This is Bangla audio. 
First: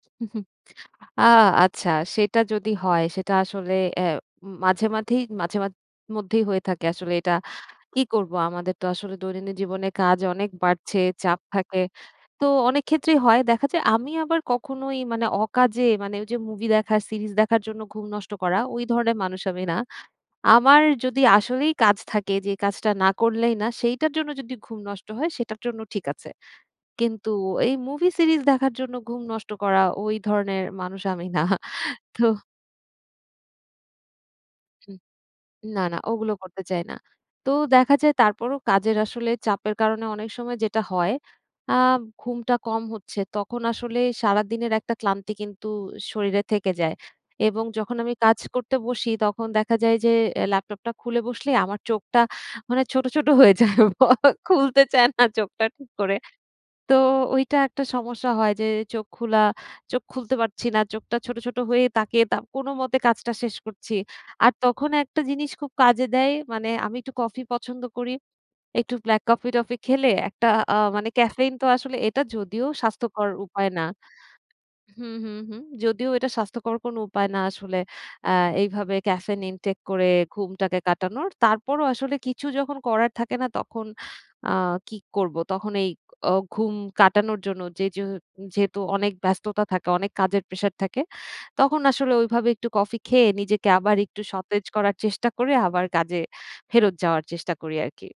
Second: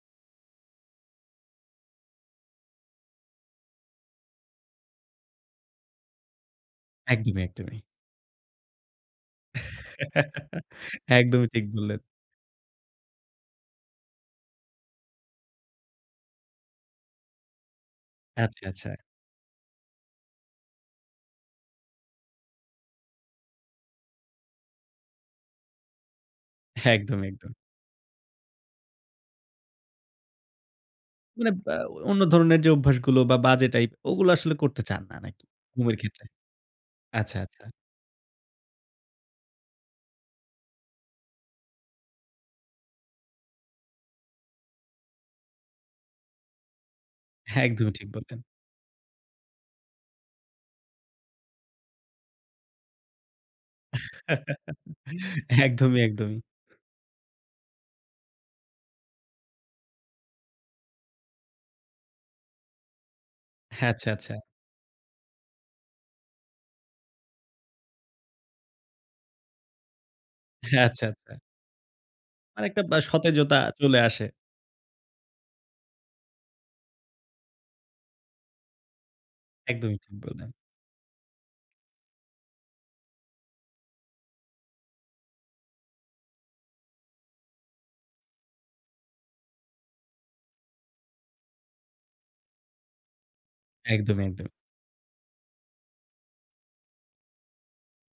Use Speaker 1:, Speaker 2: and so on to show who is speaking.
Speaker 1: হুম, হুম আ আচ্ছা, সেটা যদি হয়, সেটা আসলে অ্যা মাঝে, মাঝেই মাঝে মা মধ্যেই হয়ে থাকে আসলে এটা,
Speaker 2: একদমই, একদমই।
Speaker 1: কি করব? আমাদের তো আসলে দৈনন্দিন জীবনে কাজ অনেক বাড়ছে, চাপ
Speaker 2: একদমই ঠিক
Speaker 1: থাকে।
Speaker 2: বল্লেন।
Speaker 1: তো অনেক ক্ষেত্রেই হয়, দেখা যায় আমি আবার কখনোই মানে অকাজে মানে ওই যে, মুভি দেখার সিরিজ দেখার জন্য ঘুম নষ্ট করা,
Speaker 2: আচ্ছা,
Speaker 1: ওই
Speaker 2: আচ্ছা।
Speaker 1: ধরনের মানুষ আমি না। আমার যদি আসলেই কাজ থাকে যে কাজটা না করলেই না, সেইটার জন্য যদি ঘুম নষ্ট হয়, সেটার জন্য ঠিক আছে।
Speaker 2: একদম,
Speaker 1: কিন্তু
Speaker 2: একদম।
Speaker 1: এই মুভি সিরিজ দেখার জন্য ঘুম নষ্ট করা ওই ধরনের মানুষ আমি না।
Speaker 2: মানে অ্যা অন্য
Speaker 1: তো
Speaker 2: ধরনের যে অভ্যাসগুলো বা বাজে টাইপ, ওগুলো আসলে করতে
Speaker 1: হুম।
Speaker 2: চান না নাকি
Speaker 1: না,
Speaker 2: ঘুমের
Speaker 1: না,
Speaker 2: ক্ষেত্রে?
Speaker 1: ওগুলো করতে চাই না।
Speaker 2: আচ্ছা,
Speaker 1: তো
Speaker 2: আচ্ছা।
Speaker 1: দেখা যায় তারপরও কাজের আসলে চাপের কারণে অনেক সময় যেটা হয় আ ঘুমটা কম হচ্ছে। তখন আসলে সারাদিনের একটা ক্লান্তি কিন্তু শরীরে থেকে যায়। এবং
Speaker 2: একদমই
Speaker 1: যখন
Speaker 2: ঠিক
Speaker 1: আমি কাজ
Speaker 2: বললেন।
Speaker 1: করতে বসি তখন দেখা যায় যে, অ্যা ল্যাপটপটা খুলে বসলেই আমার চোখটা মানে ছোট, ছোট হয়ে যায়। খুলতে চায় না চোখটা ঠিক
Speaker 2: একদমই,
Speaker 1: করে।
Speaker 2: একদমই।
Speaker 1: তো ওইটা একটা সমস্যা হয় যে চোখ খোলা, চোখ খুলতে পারছি না। চোখটা ছোট, ছোট হয়ে তাকিয়ে তা কোনো মতে কাজটা শেষ
Speaker 2: হ্যাঁ,
Speaker 1: করছি।
Speaker 2: আচ্ছা, আচ্ছা।
Speaker 1: আর তখন একটা জিনিস খুব কাজে দেয়, মানে আমি একটু কফি পছন্দ করি। একটু ব্লাক কফি-টফি খেলে একটা আ
Speaker 2: হ্যাঁ, আচ্ছা,
Speaker 1: মানে
Speaker 2: আচ্ছা।
Speaker 1: ক্যাফেইন তো আসলে এটা
Speaker 2: আর
Speaker 1: যদিও
Speaker 2: একটা বা
Speaker 1: স্বাস্থ্যকর
Speaker 2: সতেজতা
Speaker 1: উপায় না
Speaker 2: চলে আসে।
Speaker 1: হুম, হুম, হুম, যদিও এটা স্বাস্থ্যকর কোনো উপায় না আসলে অ্যা এইভাবে ক্যাফেইন ইনটেক
Speaker 2: একদমই
Speaker 1: করে
Speaker 2: ঠিক বললেন।
Speaker 1: ঘুমটাকে কাটানোর। তারপরও আসলে কিছু যখন করার থাকে না তখন আ কি করব? তখন এই অ ঘুম কাটানোর জন্য জেজু যেহেতু অনেক ব্যস্ততা থাকে, অনেক কাজের প্রেশার থাকে। তখন আসলে ওইভাবে একটু কফি খেয়ে, নিজেকে আবার
Speaker 2: একদম,
Speaker 1: একটু
Speaker 2: একদম।
Speaker 1: সতেজ করার চেষ্টা করে আবার কাজে ফেরত যাওয়ার চেষ্টা করি আরকি।